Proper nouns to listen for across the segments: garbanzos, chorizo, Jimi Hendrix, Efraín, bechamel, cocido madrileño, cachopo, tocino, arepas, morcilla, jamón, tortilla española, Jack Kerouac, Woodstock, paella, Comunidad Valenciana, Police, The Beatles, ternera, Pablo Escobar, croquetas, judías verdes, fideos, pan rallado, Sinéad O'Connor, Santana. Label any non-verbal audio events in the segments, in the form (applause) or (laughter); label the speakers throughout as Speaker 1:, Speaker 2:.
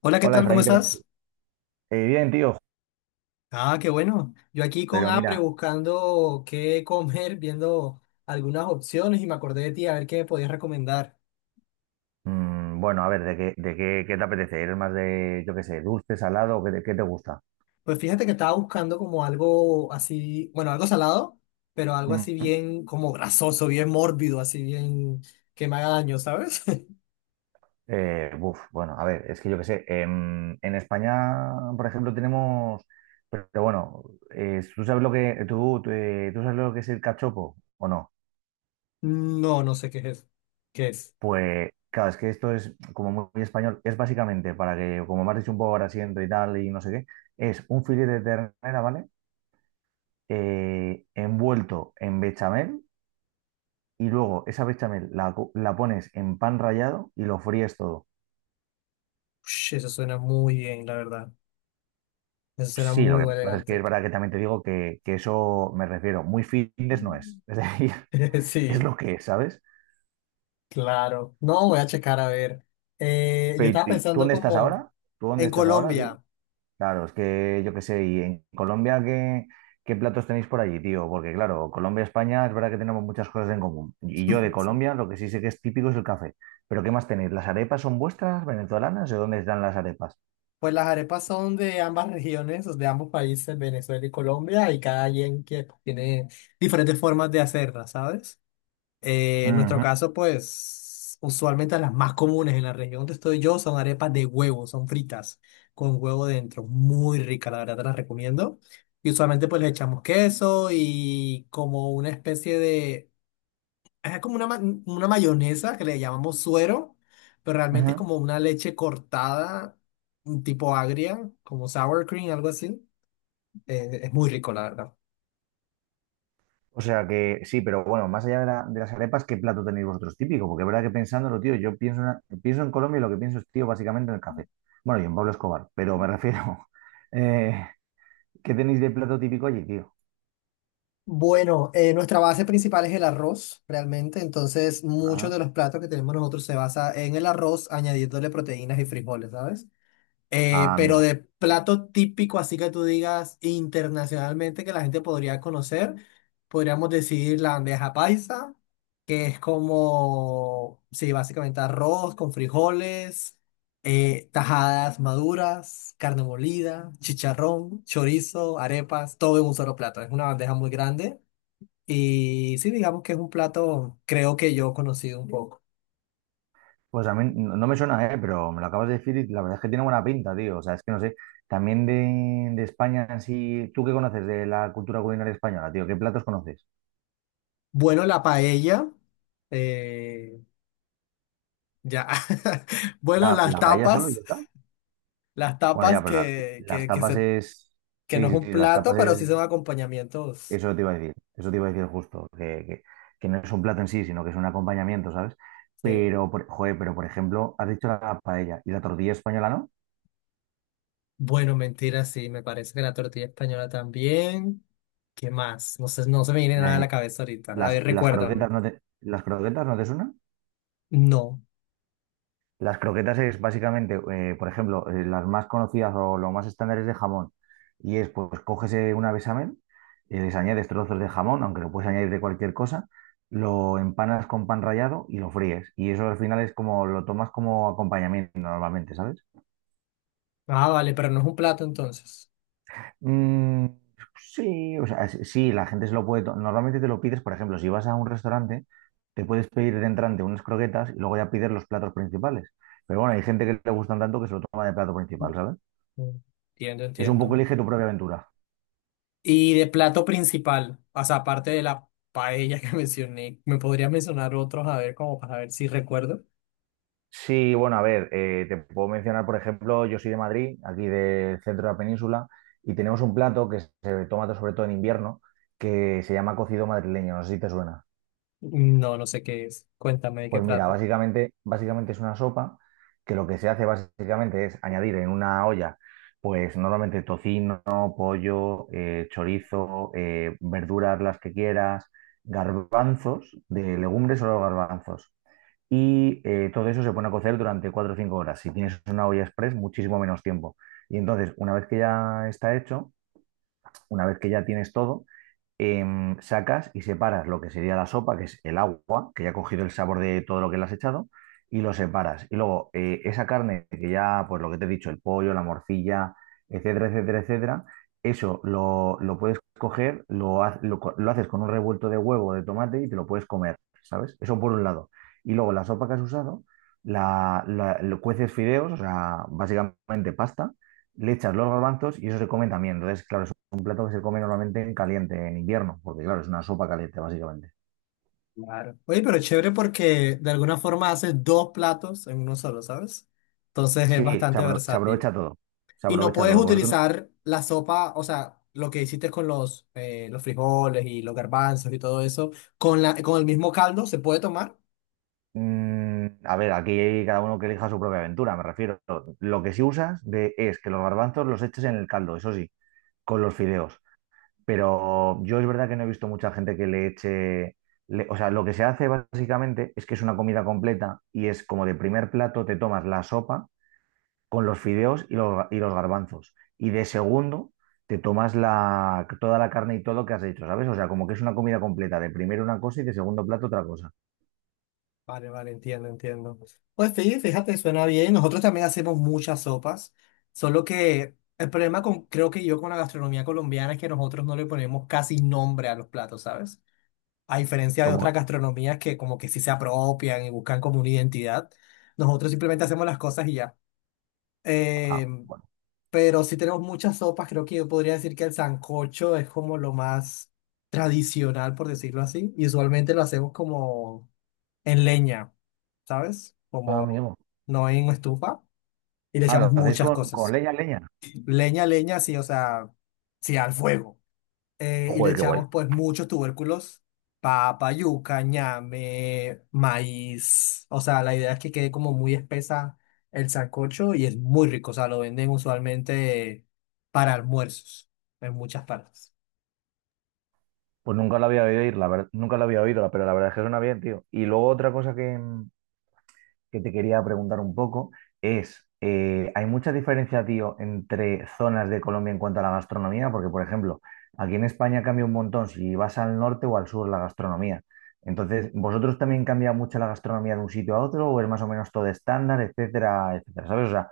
Speaker 1: Hola, ¿qué
Speaker 2: Hola
Speaker 1: tal? ¿Cómo
Speaker 2: Efraín, ¿qué tal?
Speaker 1: estás?
Speaker 2: Bien, tío,
Speaker 1: Ah, qué bueno. Yo aquí con
Speaker 2: pero
Speaker 1: hambre
Speaker 2: mira,
Speaker 1: buscando qué comer, viendo algunas opciones y me acordé de ti a ver qué me podías recomendar.
Speaker 2: bueno, a ver, ¿qué te apetece? ¿Eres más de, yo qué sé, dulce, salado? ¿Qué te gusta?
Speaker 1: Pues fíjate que estaba buscando como algo así, bueno, algo salado, pero algo así
Speaker 2: Mm,
Speaker 1: bien como grasoso, bien mórbido, así bien que me haga daño, ¿sabes? (laughs)
Speaker 2: bueno, a ver, es que yo qué sé, en España, por ejemplo, tenemos, pero, bueno, ¿tú sabes lo que es el cachopo o no?
Speaker 1: No, no sé qué es eso. ¿Qué es?
Speaker 2: Pues, claro, es que esto es como muy, muy español, es básicamente para que, como me has dicho un poco ahora siento y tal y no sé qué, es un filete de ternera, ¿vale? Envuelto en bechamel y luego esa bechamel la pones en pan rallado y lo fríes todo.
Speaker 1: Ush, eso suena muy bien, la verdad. Eso suena
Speaker 2: Sí, lo
Speaker 1: muy
Speaker 2: que pasa es que
Speaker 1: elegante.
Speaker 2: es verdad que también te digo que eso me refiero, muy fitness no es, (laughs) es decir,
Speaker 1: (laughs)
Speaker 2: es
Speaker 1: Sí.
Speaker 2: lo que es, ¿sabes?
Speaker 1: Claro, no voy a checar a ver. Yo
Speaker 2: Pero
Speaker 1: estaba
Speaker 2: ¿y tú
Speaker 1: pensando
Speaker 2: dónde estás
Speaker 1: como
Speaker 2: ahora? ¿Tú dónde
Speaker 1: en
Speaker 2: estás ahora, tío?
Speaker 1: Colombia.
Speaker 2: Claro, es que yo qué sé, y en Colombia, ¿qué platos tenéis por allí, tío? Porque claro, Colombia, España, es verdad que tenemos muchas cosas en común. Y yo de
Speaker 1: Sí.
Speaker 2: Colombia, lo que sí sé que es típico es el café. Pero ¿qué más tenéis? ¿Las arepas son vuestras, venezolanas? ¿De dónde están las arepas?
Speaker 1: Pues las arepas son de ambas regiones, de ambos países, Venezuela y Colombia, y cada quien que pues, tiene diferentes formas de hacerlas, ¿sabes? En nuestro
Speaker 2: Ujú,
Speaker 1: caso, pues usualmente las más comunes en la región donde estoy yo son arepas de huevo, son fritas con huevo dentro, muy rica, la verdad te las recomiendo. Y usualmente pues le echamos queso y como una especie de... Es como una, una mayonesa que le llamamos suero, pero realmente es
Speaker 2: ujú.
Speaker 1: como una leche cortada, un tipo agria, como sour cream, algo así. Es muy rico, la verdad.
Speaker 2: O sea que sí, pero bueno, más allá de, la- de las arepas, ¿qué plato tenéis vosotros típico? Porque es verdad que pensándolo, tío, yo pienso, en pienso en Colombia y lo que pienso es, tío, básicamente en el café. Bueno, y en Pablo Escobar, pero me refiero, (laughs) eh, ¿qué tenéis de plato típico allí, tío?
Speaker 1: Bueno, nuestra base principal es el arroz, realmente. Entonces, muchos
Speaker 2: Ah,
Speaker 1: de los platos que tenemos nosotros se basa en el arroz, añadiéndole proteínas y frijoles, ¿sabes?
Speaker 2: ah,
Speaker 1: Pero
Speaker 2: amigo.
Speaker 1: de plato típico, así que tú digas internacionalmente que la gente podría conocer, podríamos decir la bandeja paisa, que es como, sí, básicamente arroz con frijoles, tajadas maduras, carne molida, chicharrón, chorizo, arepas, todo en un solo plato. Es una bandeja muy grande y sí, digamos que es un plato, creo que yo he conocido un poco.
Speaker 2: Pues a mí no me suena, pero me lo acabas de decir y la verdad es que tiene buena pinta, tío. O sea, es que no sé, también de España, así, ¿tú qué conoces de la cultura culinaria española, tío? ¿Qué platos conoces?
Speaker 1: Bueno, la paella. eh, Ya. (laughs) Bueno, las
Speaker 2: La paella solo y
Speaker 1: tapas,
Speaker 2: ya está?
Speaker 1: las
Speaker 2: Bueno, ya,
Speaker 1: tapas
Speaker 2: pero la-
Speaker 1: que,
Speaker 2: las
Speaker 1: que, que,
Speaker 2: tapas
Speaker 1: se,
Speaker 2: es...
Speaker 1: que
Speaker 2: Sí,
Speaker 1: no es
Speaker 2: sí,
Speaker 1: un
Speaker 2: sí, las
Speaker 1: plato,
Speaker 2: tapas
Speaker 1: pero sí
Speaker 2: es...
Speaker 1: son acompañamientos.
Speaker 2: Eso te iba a decir, eso te iba a decir justo, que no es un plato en sí, sino que es un acompañamiento, ¿sabes?
Speaker 1: Sí.
Speaker 2: Pero, joder, pero por ejemplo, has dicho la paella y la tortilla española, ¿no?
Speaker 1: Bueno, mentira, sí, me parece que la tortilla española también. ¿Qué más? No sé, no se me viene nada a la
Speaker 2: Eh,
Speaker 1: cabeza ahorita. A ver,
Speaker 2: las
Speaker 1: recuérdame.
Speaker 2: croquetas ¿las croquetas no te suenan?
Speaker 1: No.
Speaker 2: Las croquetas es básicamente, por ejemplo, las más conocidas o lo más estándar es de jamón. Y es, pues, coges una bechamel, les añades trozos de jamón, aunque lo puedes añadir de cualquier cosa, lo empanas con pan rallado y lo fríes. Y eso al final es como, lo tomas como acompañamiento normalmente, ¿sabes?
Speaker 1: Ah, vale, pero no es un plato entonces.
Speaker 2: Mm, sí, o sea, sí, la gente se lo puede, normalmente te lo pides, por ejemplo, si vas a un restaurante, te puedes pedir de entrante unas croquetas y luego ya pides los platos principales. Pero bueno, hay gente que le gustan tanto que se lo toma de plato principal, ¿sabes?
Speaker 1: Mm. Entiendo,
Speaker 2: Es un poco
Speaker 1: entiendo.
Speaker 2: elige tu propia aventura.
Speaker 1: Y de plato principal, o sea, aparte de la paella que (laughs) mencioné, ¿me podrías mencionar otros? A ver, como para ver si recuerdo.
Speaker 2: Sí, bueno, a ver, te puedo mencionar, por ejemplo, yo soy de Madrid, aquí del centro de la península, y tenemos un plato que se toma sobre todo en invierno, que se llama cocido madrileño, no sé si te suena.
Speaker 1: No, no sé qué es. Cuéntame de qué
Speaker 2: Pues mira,
Speaker 1: trata.
Speaker 2: básicamente es una sopa que lo que se hace básicamente es añadir en una olla, pues normalmente tocino, pollo, chorizo, verduras las que quieras, garbanzos, de legumbres o garbanzos y todo eso se pone a cocer durante 4 o 5 horas. Si tienes una olla express, muchísimo menos tiempo. Y entonces, una vez que ya está hecho, una vez que ya tienes todo, em, sacas y separas lo que sería la sopa, que es el agua, que ya ha cogido el sabor de todo lo que le has echado, y lo separas. Y luego esa carne que ya, pues lo que te he dicho, el pollo, la morcilla, etcétera, etcétera, etcétera, lo puedes coger, lo, ha- lo co- lo haces con un revuelto de huevo, de tomate y te lo puedes comer, ¿sabes? Eso por un lado. Y luego la sopa que has usado, lo cueces fideos, o sea, básicamente pasta, le echas los garbanzos y eso se come también. Entonces, claro, un plato que se come normalmente en caliente, en invierno, porque claro, es una sopa caliente, básicamente.
Speaker 1: Claro. Oye, pero chévere porque de alguna forma haces dos platos en uno solo, ¿sabes? Entonces es
Speaker 2: Sí, se,
Speaker 1: bastante
Speaker 2: se aprovecha
Speaker 1: versátil.
Speaker 2: todo, se
Speaker 1: Y no
Speaker 2: aprovecha
Speaker 1: puedes
Speaker 2: todo. Vosotros,
Speaker 1: utilizar la sopa, o sea, lo que hiciste con los frijoles y los garbanzos y todo eso, con la, con el mismo caldo, ¿se puede tomar?
Speaker 2: mm, a ver, aquí cada uno que elija su propia aventura, me refiero. Lo que sí es que los garbanzos los eches en el caldo, eso sí, con los fideos. Pero yo es verdad que no he visto mucha gente que le eche... o sea, lo que se hace básicamente es que es una comida completa y es como de primer plato te tomas la sopa con los fideos y los garbanzos. Y de segundo, te tomas la, toda la carne y todo lo que has hecho, ¿sabes? O sea, como que es una comida completa, de primero una cosa y de segundo plato otra cosa.
Speaker 1: Vale, vale, entiendo, entiendo. Pues sí, fíjate, suena bien. Nosotros también hacemos muchas sopas, solo que el problema con, creo que yo con la gastronomía colombiana es que nosotros no le ponemos casi nombre a los platos, ¿sabes? A diferencia de
Speaker 2: Como,
Speaker 1: otras gastronomías que como que sí se apropian y buscan como una identidad, nosotros simplemente hacemos las cosas y ya. Eh,
Speaker 2: bueno,
Speaker 1: pero sí tenemos muchas sopas, creo que yo podría decir que el sancocho es como lo más tradicional, por decirlo así, y usualmente lo hacemos como en leña, ¿sabes?
Speaker 2: ah,
Speaker 1: Como
Speaker 2: amigo.
Speaker 1: no en estufa. Y le
Speaker 2: Ah,
Speaker 1: echamos
Speaker 2: lo hacéis
Speaker 1: muchas
Speaker 2: con
Speaker 1: cosas.
Speaker 2: leña, leña.
Speaker 1: Leña, leña, sí, o sea, sí, al fuego. Y le
Speaker 2: Joder, qué guay.
Speaker 1: echamos pues muchos tubérculos, papa, yuca, ñame, maíz. O sea, la idea es que quede como muy espesa el sancocho y es muy rico. O sea, lo venden usualmente para almuerzos en muchas partes.
Speaker 2: Pues nunca la había oído ir, la verdad, nunca la había oído, pero la verdad es que suena bien, tío. Y luego otra cosa que te quería preguntar un poco es, ¿hay mucha diferencia, tío, entre zonas de Colombia en cuanto a la gastronomía? Porque, por ejemplo, aquí en España cambia un montón si vas al norte o al sur la gastronomía. Entonces, ¿vosotros también cambia mucho la gastronomía de un sitio a otro o es más o menos todo estándar, etcétera, etcétera? ¿Sabes? O sea,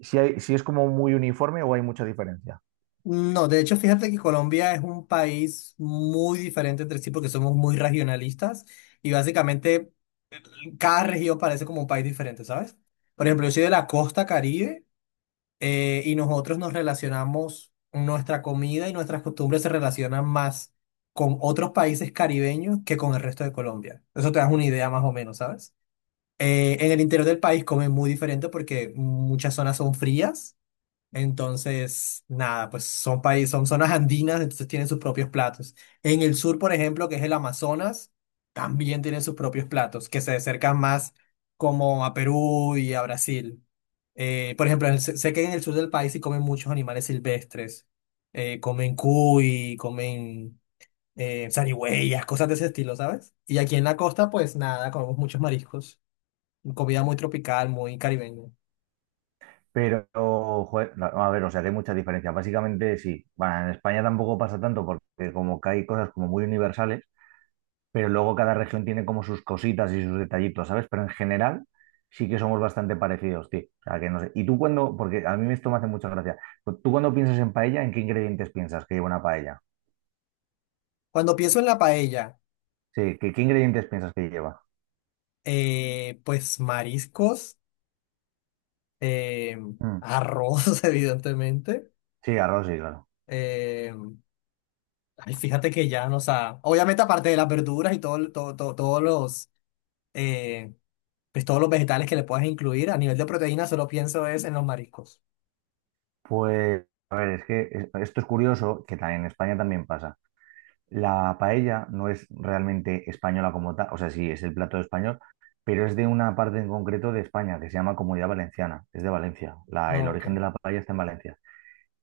Speaker 2: si es como muy uniforme o hay mucha diferencia.
Speaker 1: No, de hecho, fíjate que Colombia es un país muy diferente entre sí porque somos muy regionalistas y básicamente cada región parece como un país diferente, ¿sabes? Por ejemplo, yo soy de la costa Caribe, y nosotros nos relacionamos, nuestra comida y nuestras costumbres se relacionan más con otros países caribeños que con el resto de Colombia. Eso te das una idea más o menos, ¿sabes? En el interior del país comen muy diferente porque muchas zonas son frías. Entonces, nada, pues son países, son zonas andinas, entonces tienen sus propios platos. En el sur, por ejemplo, que es el Amazonas, también tienen sus propios platos, que se acercan más como a Perú y a Brasil. Por ejemplo, sé que en el sur del país se comen muchos animales silvestres. Comen cuy, comen zarigüeyas, cosas de ese estilo, ¿sabes? Y aquí en la costa, pues nada, comemos muchos mariscos. Comida muy tropical, muy caribeña.
Speaker 2: Pero, joder, no, a ver, o sea, que hay mucha diferencia. Básicamente sí. Bueno, en España tampoco pasa tanto porque como que hay cosas como muy universales pero luego cada región tiene como sus cositas y sus detallitos, ¿sabes? Pero en general sí que somos bastante parecidos, tío. O sea, que no sé. Porque a mí esto me hace mucha gracia, pues tú cuando piensas en paella, ¿en qué ingredientes piensas que lleva una paella?
Speaker 1: Cuando pienso en la paella.
Speaker 2: Sí, ¿qué ingredientes piensas que lleva?
Speaker 1: Pues mariscos, eh,
Speaker 2: Mm,
Speaker 1: arroz, (laughs) evidentemente.
Speaker 2: sí, arroz, sí, claro.
Speaker 1: Eh, ay, fíjate que ya, no, o sea, obviamente aparte de las verduras y todo, todo, todos los, eh, pues todos los vegetales que le puedas incluir, a nivel de proteína solo pienso es en los mariscos.
Speaker 2: Pues, a ver, es que esto es curioso, que también en España también pasa. La paella no es realmente española como tal, o sea, sí, es el plato español, pero es de una parte en concreto de España que se llama Comunidad Valenciana, es de Valencia, el
Speaker 1: No, ok.
Speaker 2: origen de la paella está en Valencia.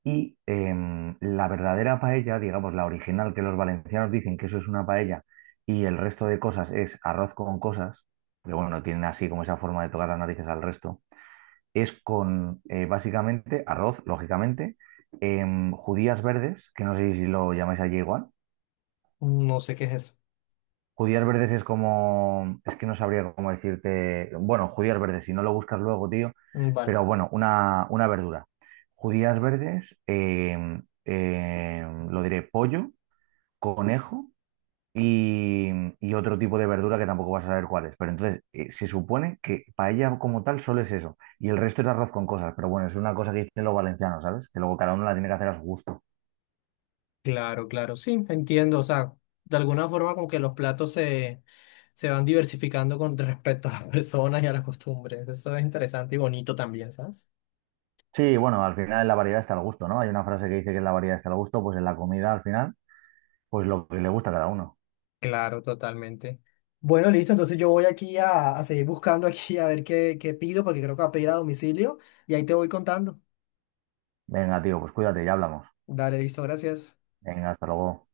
Speaker 2: Y em, la verdadera paella, digamos, la original que los valencianos dicen que eso es una paella y el resto de cosas es arroz con cosas, pero bueno, tienen así como esa forma de tocar las narices al resto, es con básicamente arroz, lógicamente, em, judías verdes, que no sé si lo llamáis allí igual.
Speaker 1: No sé qué es eso.
Speaker 2: Judías verdes es como, es que no sabría cómo decirte, bueno, judías verdes, si no lo buscas luego, tío,
Speaker 1: Mm. Vale.
Speaker 2: pero bueno, una verdura. Judías verdes, lo diré, pollo, conejo y, y otro tipo de verdura que tampoco vas a saber cuál es. Pero entonces, se supone que paella como tal solo es eso, y el resto es arroz con cosas, pero bueno, es una cosa que dicen los valencianos, ¿sabes? Que luego cada uno la tiene que hacer a su gusto.
Speaker 1: Claro, claro, sí, entiendo. O sea, de alguna forma como que los platos se, se van diversificando con respecto a las (laughs) personas y a las costumbres. Eso es interesante y bonito también, ¿sabes?
Speaker 2: Sí, bueno, al final en la variedad está el gusto, ¿no? Hay una frase que dice que en la variedad está el gusto, pues en la comida al final. Pues lo que le gusta a cada uno.
Speaker 1: Claro, totalmente. Bueno, listo, entonces yo voy aquí a seguir buscando aquí a ver qué, qué pido, porque creo que va a pedir a domicilio y ahí te voy contando.
Speaker 2: Venga, tío, pues cuídate, y hablamos.
Speaker 1: Dale, listo, gracias.
Speaker 2: Venga, hasta luego.